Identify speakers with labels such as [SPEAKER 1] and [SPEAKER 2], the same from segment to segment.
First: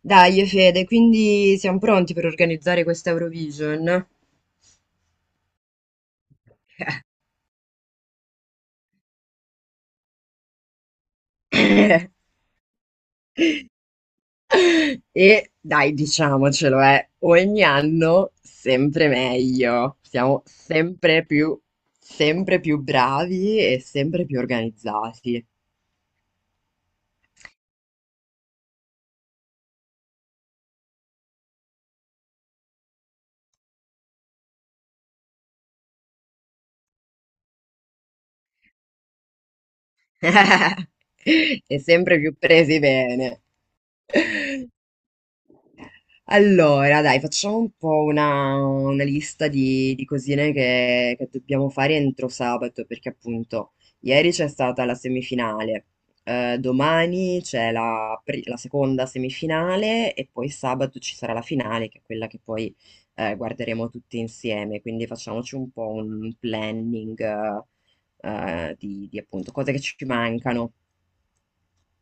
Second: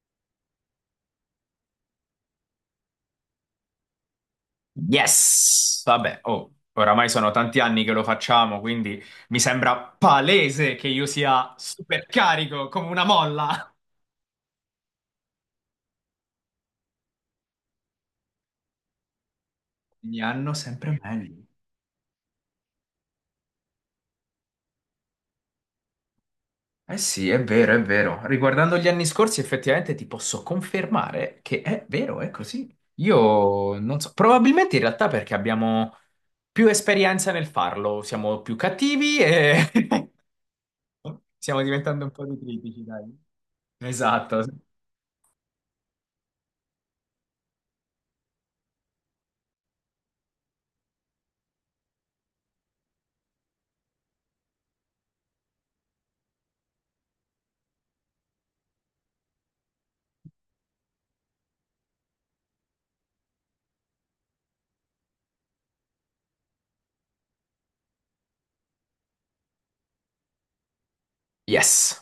[SPEAKER 1] Dai, Fede, quindi siamo pronti per organizzare questa Eurovision?
[SPEAKER 2] Yes! Vabbè, oh, oramai sono tanti anni che lo facciamo, quindi mi sembra palese che io sia super carico come una molla.
[SPEAKER 1] E dai, diciamocelo, ogni anno sempre meglio,
[SPEAKER 2] Ogni
[SPEAKER 1] siamo
[SPEAKER 2] anno sempre
[SPEAKER 1] sempre
[SPEAKER 2] meglio.
[SPEAKER 1] più, sempre più bravi e sempre più organizzati.
[SPEAKER 2] Eh sì, è vero, è vero. Riguardando gli anni scorsi, effettivamente ti posso confermare che è vero, è così. Io non so, probabilmente in realtà perché abbiamo più esperienza nel farlo, siamo più cattivi e stiamo
[SPEAKER 1] E
[SPEAKER 2] diventando un
[SPEAKER 1] sempre
[SPEAKER 2] po'
[SPEAKER 1] più
[SPEAKER 2] di
[SPEAKER 1] presi
[SPEAKER 2] critici, dai.
[SPEAKER 1] bene.
[SPEAKER 2] Esatto.
[SPEAKER 1] Allora, dai, facciamo un po' una lista di cosine che dobbiamo fare entro sabato, perché appunto ieri c'è stata la semifinale, domani c'è la seconda semifinale e poi sabato ci sarà la finale, che è quella che poi guarderemo tutti insieme, quindi facciamoci un po' un planning di appunto cose che ci mancano.
[SPEAKER 2] Yes.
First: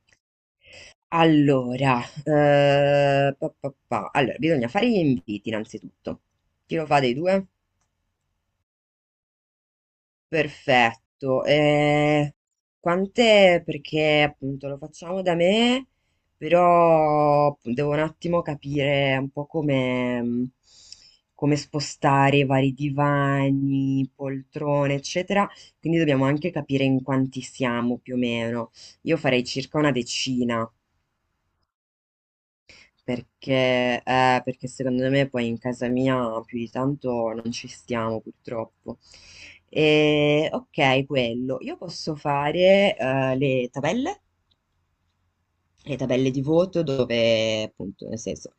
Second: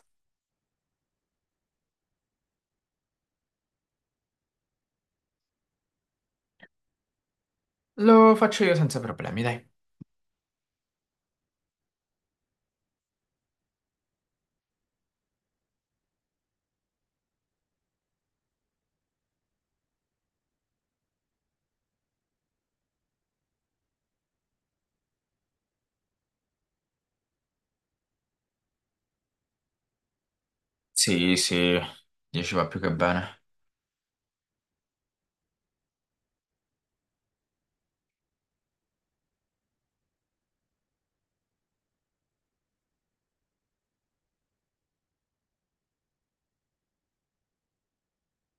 [SPEAKER 1] Allora, pa, pa, pa. Allora, bisogna fare gli inviti innanzitutto. Chi lo fa dei due?
[SPEAKER 2] Lo faccio io senza problemi, dai.
[SPEAKER 1] Perfetto. Quante? Perché appunto lo facciamo da me, però devo un attimo capire un po' come, come spostare i vari divani, poltrone, eccetera. Quindi dobbiamo anche capire in quanti siamo più o meno. Io farei circa una decina,
[SPEAKER 2] Sì, sì, 10 va più che bene.
[SPEAKER 1] perché, perché secondo me poi in casa mia più di tanto non ci stiamo purtroppo. E, ok, quello. Io posso fare le tabelle? Le tabelle di voto dove, appunto, nel senso,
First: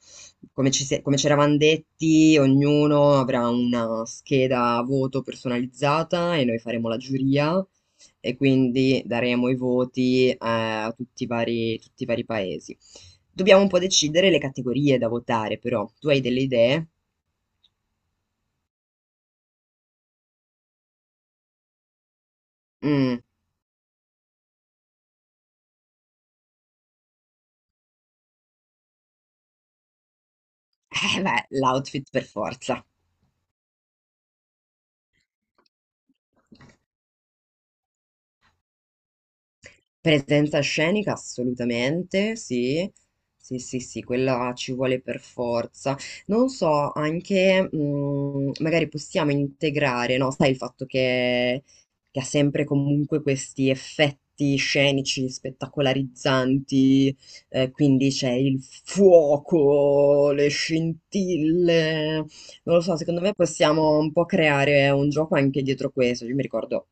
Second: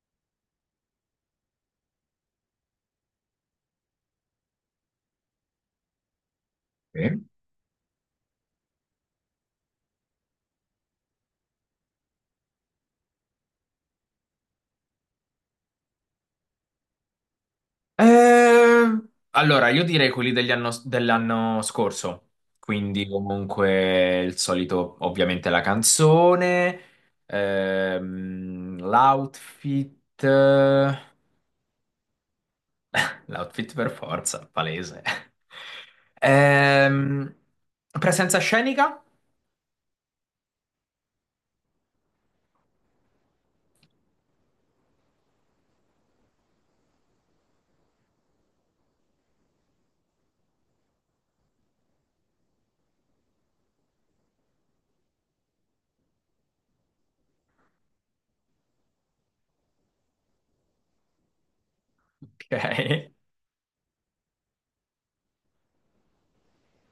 [SPEAKER 1] come come ci eravamo detti, ognuno avrà una scheda a voto personalizzata e noi faremo la
[SPEAKER 2] Sì.
[SPEAKER 1] giuria e quindi daremo i voti a tutti i vari paesi. Dobbiamo un po' decidere le categorie da votare, però. Tu hai delle idee?
[SPEAKER 2] Eh, allora, io direi quelli dell'anno scorso, quindi
[SPEAKER 1] Mm.
[SPEAKER 2] comunque il solito, ovviamente la canzone, l'outfit,
[SPEAKER 1] Eh beh, l'outfit per forza.
[SPEAKER 2] l'outfit per forza, palese. Ehm, Presenza scenica?
[SPEAKER 1] Presenza scenica assolutamente, sì. Sì, sì, sì, quella ci vuole per forza. Non so, anche magari possiamo integrare, no? Sai il fatto che ha sempre comunque questi effetti scenici, spettacolarizzanti, quindi c'è il fuoco, le scintille. Non lo so,
[SPEAKER 2] Ok,
[SPEAKER 1] secondo me possiamo un po' creare un gioco anche dietro questo. Io mi ricordo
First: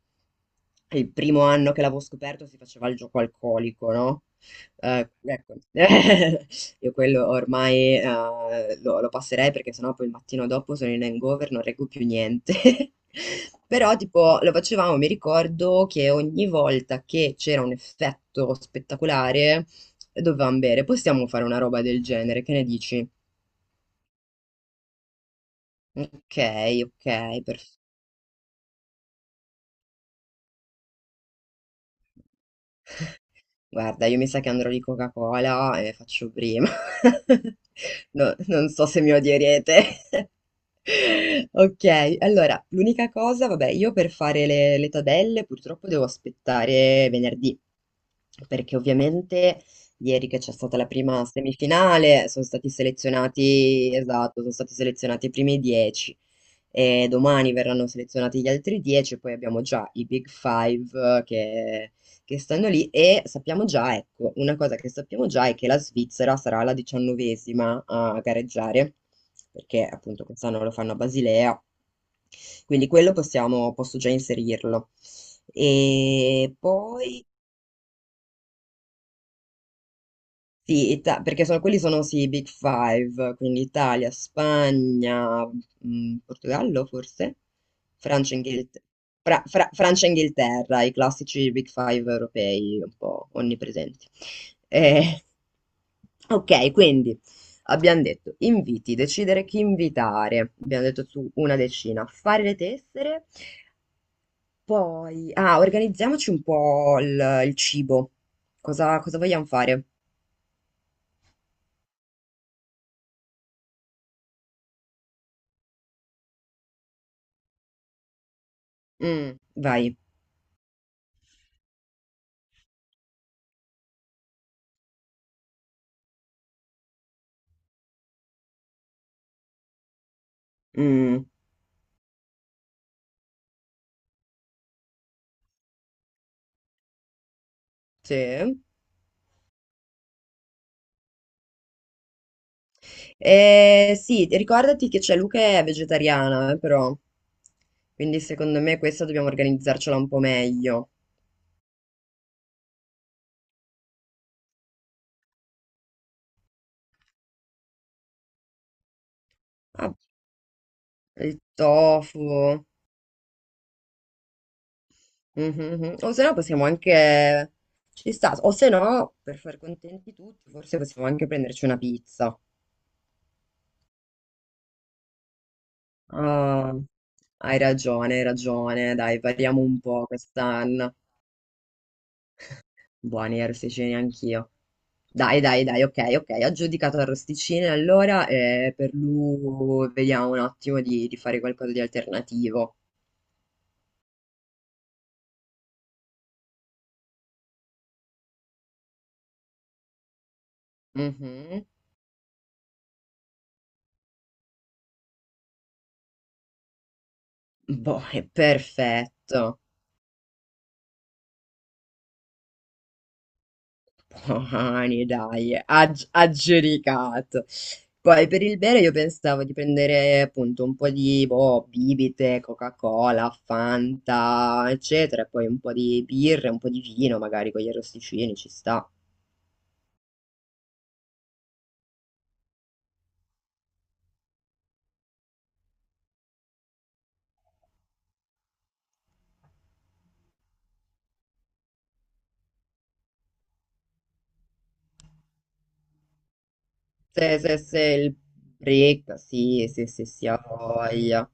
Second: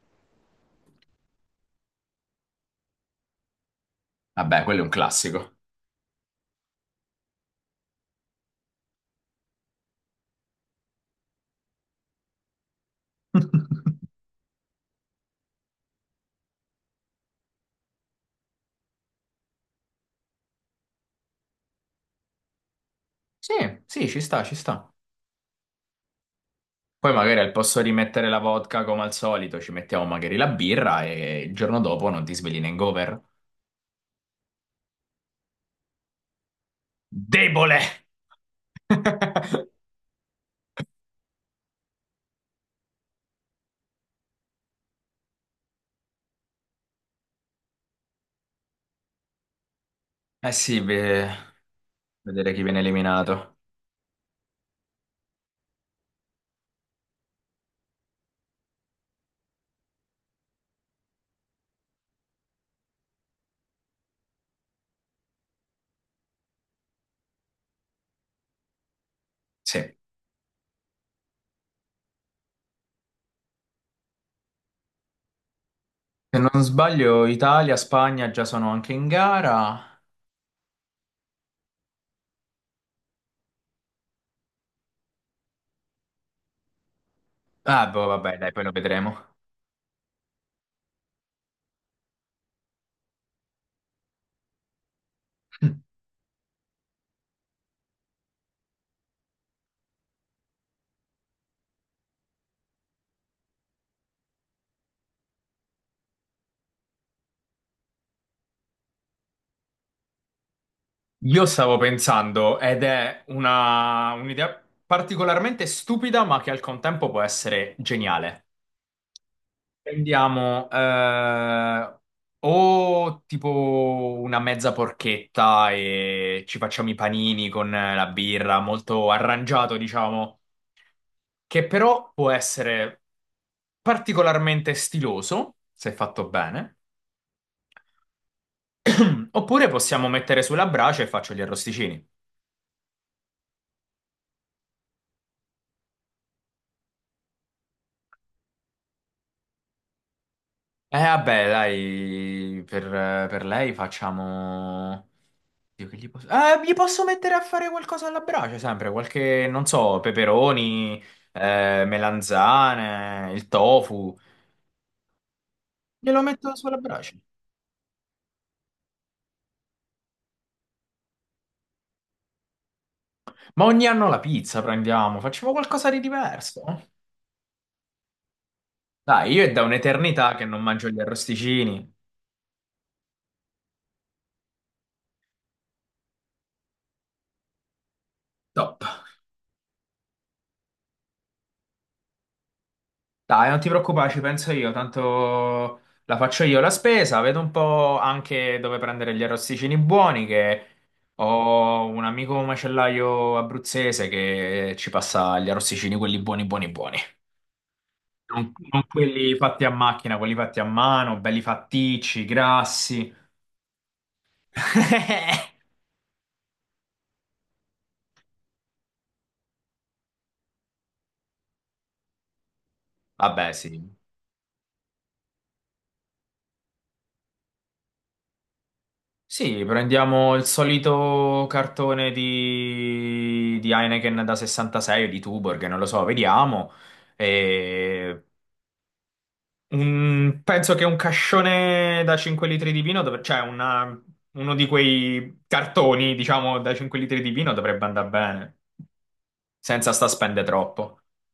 [SPEAKER 1] il primo anno che l'avevo scoperto si faceva il gioco alcolico, no?
[SPEAKER 2] vabbè, quello è un classico.
[SPEAKER 1] Ecco, io quello ormai lo passerei perché sennò poi il mattino dopo sono in hangover, non reggo più niente. Però tipo lo facevamo, mi ricordo che ogni volta che c'era un effetto spettacolare dovevamo bere. Possiamo fare una roba del genere, che ne dici?
[SPEAKER 2] Sì, sì, ci sta, ci sta.
[SPEAKER 1] Ok,
[SPEAKER 2] Poi magari
[SPEAKER 1] ok,
[SPEAKER 2] al
[SPEAKER 1] perfetto.
[SPEAKER 2] posto di mettere la vodka come al solito ci mettiamo magari la birra e il giorno dopo non ti svegli in hangover.
[SPEAKER 1] Guarda, io mi sa che andrò di Coca-Cola e faccio prima.
[SPEAKER 2] Debole!
[SPEAKER 1] No, non so se mi odierete. Ok, allora, l'unica cosa, vabbè, io per fare le tabelle purtroppo devo aspettare venerdì, perché ovviamente ieri che
[SPEAKER 2] Eh
[SPEAKER 1] c'è stata
[SPEAKER 2] sì,
[SPEAKER 1] la prima
[SPEAKER 2] beh,
[SPEAKER 1] semifinale sono
[SPEAKER 2] vedere chi
[SPEAKER 1] stati
[SPEAKER 2] viene eliminato.
[SPEAKER 1] selezionati, esatto, sono stati selezionati i primi 10 e domani verranno selezionati gli altri 10, e poi abbiamo già i Big Five che stanno lì e sappiamo già, ecco, una cosa che sappiamo già è che la Svizzera sarà la diciannovesima a gareggiare, perché
[SPEAKER 2] Sì.
[SPEAKER 1] appunto quest'anno lo fanno a Basilea, quindi quello possiamo, posso già inserirlo.
[SPEAKER 2] Se
[SPEAKER 1] E
[SPEAKER 2] non sbaglio,
[SPEAKER 1] poi
[SPEAKER 2] Italia, Spagna già sono anche in gara.
[SPEAKER 1] sì, quelli sono sì, i Big Five, quindi Italia, Spagna, Portogallo forse,
[SPEAKER 2] Ah, boh,
[SPEAKER 1] Francia,
[SPEAKER 2] vabbè, dai, poi lo
[SPEAKER 1] Inghilterra,
[SPEAKER 2] vedremo.
[SPEAKER 1] Francia e Inghilterra, i classici Big Five europei un po' onnipresenti. Eh, ok, quindi abbiamo detto inviti, decidere chi invitare, abbiamo detto su una decina, fare le tessere, poi ah, organizziamoci un po' il cibo, cosa vogliamo fare?
[SPEAKER 2] Io stavo pensando, ed è una un'idea particolarmente stupida, ma che al contempo può essere geniale.
[SPEAKER 1] Mm, vai.
[SPEAKER 2] Prendiamo O tipo una mezza porchetta e ci facciamo i panini con la birra, molto arrangiato, diciamo,
[SPEAKER 1] Mm,
[SPEAKER 2] che però può essere particolarmente stiloso, se fatto bene.
[SPEAKER 1] sì.
[SPEAKER 2] Oppure possiamo mettere sulla brace e faccio gli arrosticini.
[SPEAKER 1] Sì, ricordati che c'è Luca è vegetariana, però. Quindi secondo me questa dobbiamo organizzarcela un po' meglio.
[SPEAKER 2] Eh vabbè, dai, per, per lei facciamo... Io che gli posso... Gli posso mettere a fare qualcosa alla brace, sempre, qualche, non
[SPEAKER 1] Ah,
[SPEAKER 2] so, peperoni,
[SPEAKER 1] il tofu. Mhm,
[SPEAKER 2] melanzane, il tofu.
[SPEAKER 1] mhm. O
[SPEAKER 2] Glielo
[SPEAKER 1] se no
[SPEAKER 2] metto
[SPEAKER 1] possiamo
[SPEAKER 2] sulla
[SPEAKER 1] anche...
[SPEAKER 2] brace.
[SPEAKER 1] Ci sta. O se no, per far contenti tutti, forse possiamo anche prenderci una pizza.
[SPEAKER 2] Ma ogni anno la pizza prendiamo, facciamo qualcosa di diverso.
[SPEAKER 1] Ah, hai ragione, hai ragione. Dai,
[SPEAKER 2] Dai, io è
[SPEAKER 1] variamo
[SPEAKER 2] da
[SPEAKER 1] un po'
[SPEAKER 2] un'eternità che non mangio
[SPEAKER 1] quest'anno.
[SPEAKER 2] gli arrosticini.
[SPEAKER 1] Buoni arrosticini anch'io. Dai, dai, dai, ok, ok, aggiudicato arrosticini allora
[SPEAKER 2] Top.
[SPEAKER 1] per lui vediamo un attimo di fare qualcosa di alternativo.
[SPEAKER 2] Dai, non ti preoccupare, ci penso io, tanto la faccio io la spesa, vedo un po' anche dove prendere gli arrosticini buoni, che
[SPEAKER 1] Mhm.
[SPEAKER 2] ho un amico macellaio abruzzese che ci passa gli arrosticini, quelli buoni, buoni, buoni.
[SPEAKER 1] Boh, è
[SPEAKER 2] Non, non quelli
[SPEAKER 1] perfetto.
[SPEAKER 2] fatti a macchina, quelli fatti a mano, belli fatticci, grassi.
[SPEAKER 1] Buoni, dai, aggiudicato. Poi per il bere io pensavo di prendere appunto un po' di boh, bibite, Coca-Cola,
[SPEAKER 2] Vabbè, sì,
[SPEAKER 1] Fanta, eccetera, e poi un po' di birra, un po' di vino magari con gli arrosticini, ci sta.
[SPEAKER 2] sì, prendiamo il solito cartone di Heineken da 66 o di Tuborg, non lo so, vediamo. E penso che un cascione da 5 litri di vino, uno di quei cartoni, diciamo, da 5 litri di
[SPEAKER 1] Se,
[SPEAKER 2] vino
[SPEAKER 1] se, se
[SPEAKER 2] dovrebbe andare
[SPEAKER 1] il
[SPEAKER 2] bene,
[SPEAKER 1] break, sì, sì,
[SPEAKER 2] senza
[SPEAKER 1] sì,
[SPEAKER 2] sta
[SPEAKER 1] sì, ha
[SPEAKER 2] spende troppo.
[SPEAKER 1] voglia.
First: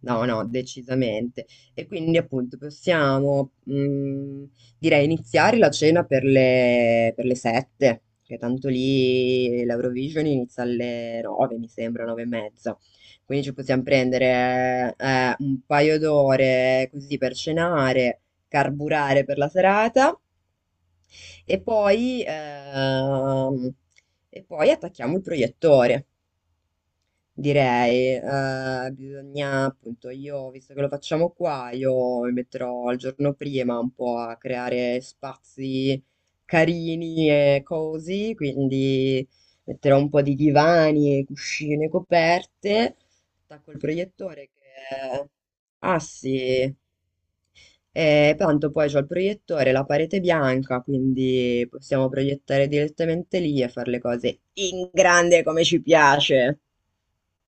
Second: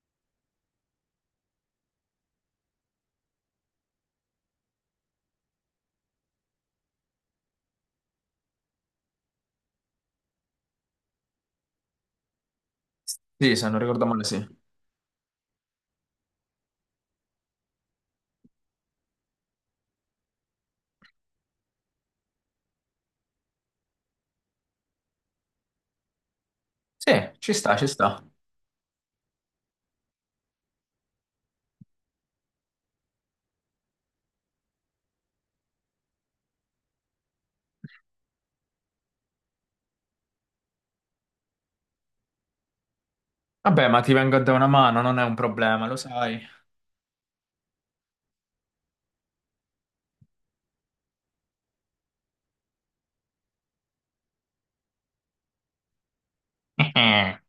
[SPEAKER 1] No, no, decisamente. E quindi appunto possiamo, direi, iniziare la cena per le sette, che tanto lì l'Eurovision inizia alle nove, mi sembra, nove e mezza. Quindi ci
[SPEAKER 2] Sì, se non
[SPEAKER 1] possiamo
[SPEAKER 2] ricordo male, sì.
[SPEAKER 1] prendere un paio d'ore così per cenare, carburare per la serata e poi, attacchiamo il proiettore,
[SPEAKER 2] Sì, ci sta, ci
[SPEAKER 1] direi.
[SPEAKER 2] sta.
[SPEAKER 1] Bisogna, appunto, io, visto che lo facciamo qua, io mi metterò il giorno prima un po' a creare spazi carini e così, quindi metterò un po' di divani, cuscine, coperte, attacco il
[SPEAKER 2] Vabbè, ma ti vengo a
[SPEAKER 1] proiettore
[SPEAKER 2] dare
[SPEAKER 1] che...
[SPEAKER 2] una mano, non è un problema, lo
[SPEAKER 1] Ah
[SPEAKER 2] sai.
[SPEAKER 1] sì, e tanto poi c'ho il proiettore, la parete bianca, quindi possiamo proiettare direttamente lì e fare le cose in grande come ci piace.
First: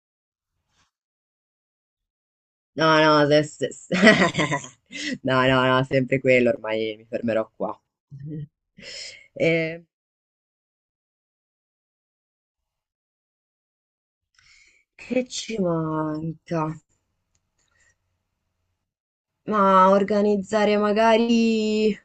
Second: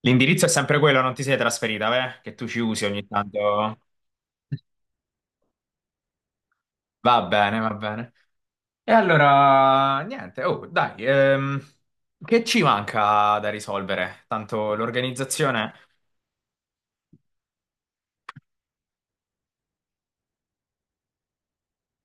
[SPEAKER 2] L'indirizzo è sempre quello, non ti sei trasferita, beh? Che tu ci usi
[SPEAKER 1] No,
[SPEAKER 2] ogni
[SPEAKER 1] no,
[SPEAKER 2] tanto.
[SPEAKER 1] no, no, no, sempre quello, ormai mi
[SPEAKER 2] Va
[SPEAKER 1] fermerò
[SPEAKER 2] bene, va
[SPEAKER 1] qua.
[SPEAKER 2] bene. E
[SPEAKER 1] Eh,
[SPEAKER 2] allora, niente, oh, dai, che ci manca da risolvere? Tanto
[SPEAKER 1] che ci
[SPEAKER 2] l'organizzazione
[SPEAKER 1] manca? Ma organizzare magari...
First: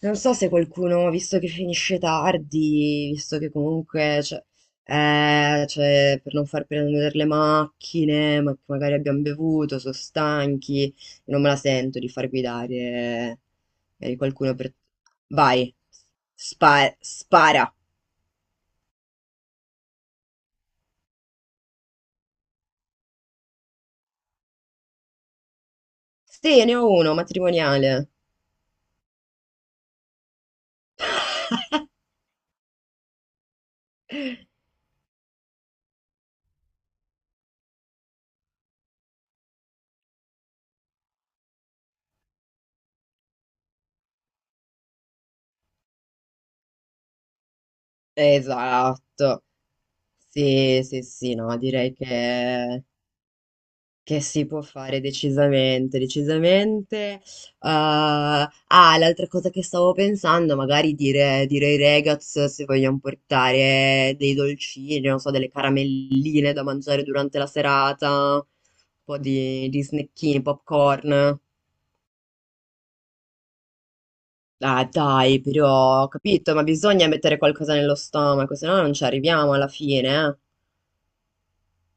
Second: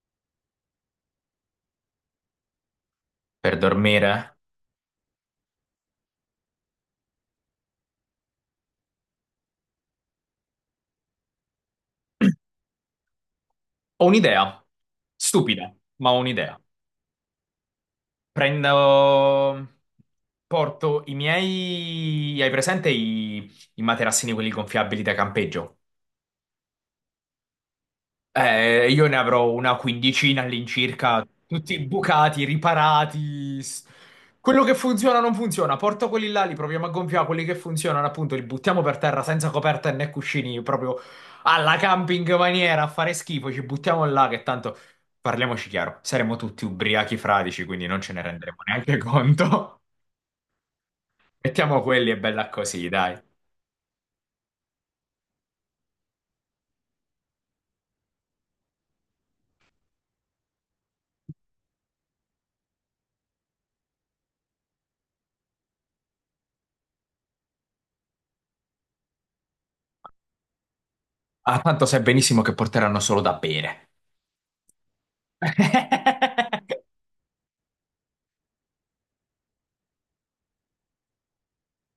[SPEAKER 1] Non so se qualcuno, visto che finisce tardi, visto che
[SPEAKER 2] per dormire.
[SPEAKER 1] comunque, cioè, per non far prendere le macchine, ma che magari abbiamo bevuto, sono stanchi, non me la sento di far guidare
[SPEAKER 2] Ho
[SPEAKER 1] magari
[SPEAKER 2] un'idea,
[SPEAKER 1] qualcuno per...
[SPEAKER 2] stupida,
[SPEAKER 1] Vai,
[SPEAKER 2] ma ho un'idea.
[SPEAKER 1] spara.
[SPEAKER 2] Prendo, Porto i miei, hai presente i materassini quelli gonfiabili da campeggio?
[SPEAKER 1] Sì, ne ho uno, matrimoniale.
[SPEAKER 2] Io ne avrò una quindicina all'incirca, tutti bucati, riparati. Quello che funziona non funziona, porto quelli là, li proviamo a gonfiare, quelli che funzionano appunto li buttiamo per terra senza coperta e né cuscini, proprio alla camping maniera, a fare schifo, ci buttiamo là che tanto, parliamoci chiaro, saremo tutti ubriachi fradici, quindi non ce ne renderemo neanche
[SPEAKER 1] Esatto.
[SPEAKER 2] conto.
[SPEAKER 1] Sì, sì, sì, no,
[SPEAKER 2] Mettiamo
[SPEAKER 1] direi
[SPEAKER 2] quelli e bella
[SPEAKER 1] che...
[SPEAKER 2] così, dai.
[SPEAKER 1] Che si può fare decisamente, decisamente. Ah, ah, l'altra cosa che stavo pensando, magari dire ai ragazzi se vogliamo portare dei dolcini, non so, delle caramelline da mangiare durante la serata, un po' di snackini, popcorn.
[SPEAKER 2] Ah, tanto sai benissimo che porteranno solo da bere.
[SPEAKER 1] Ah, dai, però, ho capito, ma bisogna mettere qualcosa nello stomaco, se no non ci arriviamo alla fine,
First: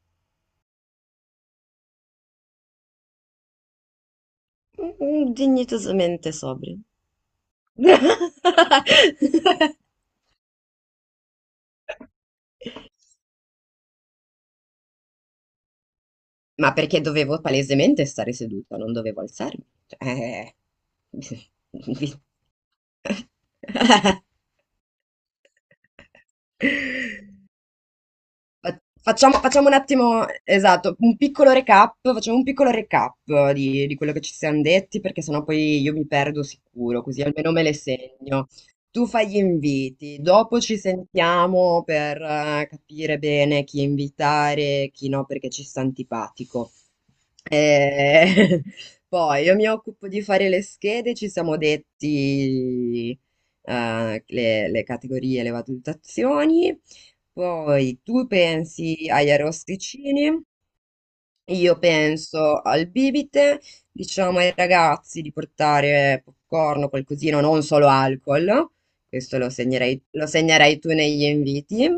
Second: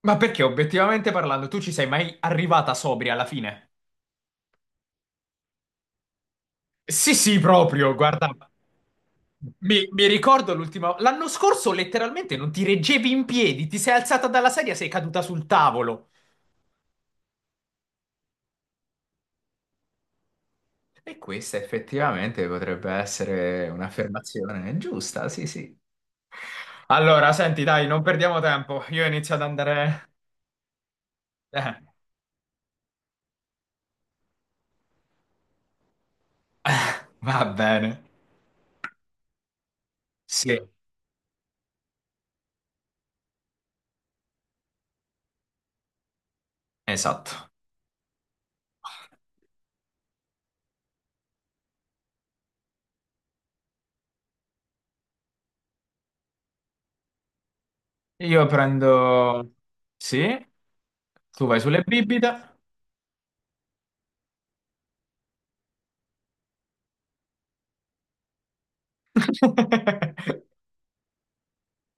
[SPEAKER 2] Ma perché obiettivamente parlando, tu ci sei mai arrivata sobria alla fine?
[SPEAKER 1] eh. Mm, dignitosamente sobri.
[SPEAKER 2] Sì, sì, proprio, guarda. Mi ricordo l'ultima. L'anno scorso letteralmente non ti reggevi in piedi, ti sei alzata dalla sedia, sei caduta sul tavolo.
[SPEAKER 1] Ma perché dovevo palesemente stare seduta, non dovevo alzarmi. Cioè,
[SPEAKER 2] E questa
[SPEAKER 1] vi-
[SPEAKER 2] effettivamente potrebbe essere un'affermazione giusta, sì, sì. Allora, senti, dai, non perdiamo tempo. Io inizio ad
[SPEAKER 1] Facciamo un
[SPEAKER 2] andare.
[SPEAKER 1] attimo, esatto, un piccolo
[SPEAKER 2] Eh,
[SPEAKER 1] recap, facciamo un piccolo recap di quello che ci siamo detti, perché sennò poi io mi perdo sicuro, così
[SPEAKER 2] va
[SPEAKER 1] almeno me le
[SPEAKER 2] bene.
[SPEAKER 1] segno. Tu fai gli inviti,
[SPEAKER 2] Sì,
[SPEAKER 1] dopo ci sentiamo per capire bene chi invitare, chi no, perché ci sta antipatico.
[SPEAKER 2] esatto.
[SPEAKER 1] Eh, poi io mi occupo di fare le schede, ci siamo detti eh, le categorie, le valutazioni. Poi tu
[SPEAKER 2] Io
[SPEAKER 1] pensi agli
[SPEAKER 2] prendo. Sì,
[SPEAKER 1] arrosticini,
[SPEAKER 2] tu vai
[SPEAKER 1] io
[SPEAKER 2] sulle bibite.
[SPEAKER 1] penso al bibite, diciamo ai ragazzi di portare popcorn o qualcosina, non solo alcol, questo lo segnerai tu negli inviti.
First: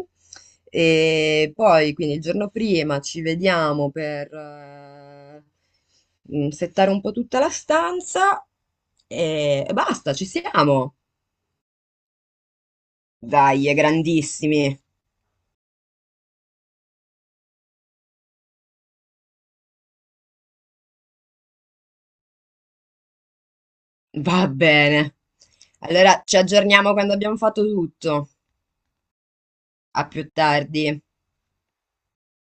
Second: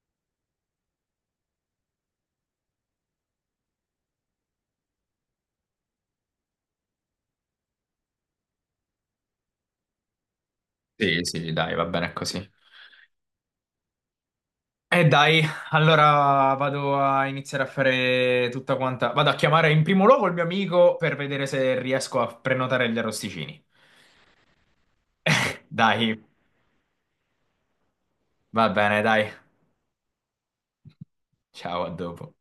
[SPEAKER 1] E poi, quindi il giorno prima ci vediamo per settare un po' tutta la stanza e basta, ci siamo.
[SPEAKER 2] Sì, sì, dai, va bene così.
[SPEAKER 1] Dai, è grandissimi.
[SPEAKER 2] E dai, allora vado a iniziare a fare tutta quanta. Vado a chiamare in primo luogo il mio amico per vedere se riesco a prenotare gli arrosticini.
[SPEAKER 1] Va bene.
[SPEAKER 2] Dai,
[SPEAKER 1] Allora ci aggiorniamo quando abbiamo fatto tutto.
[SPEAKER 2] va bene, dai.
[SPEAKER 1] A più tardi.
[SPEAKER 2] Ciao, a dopo.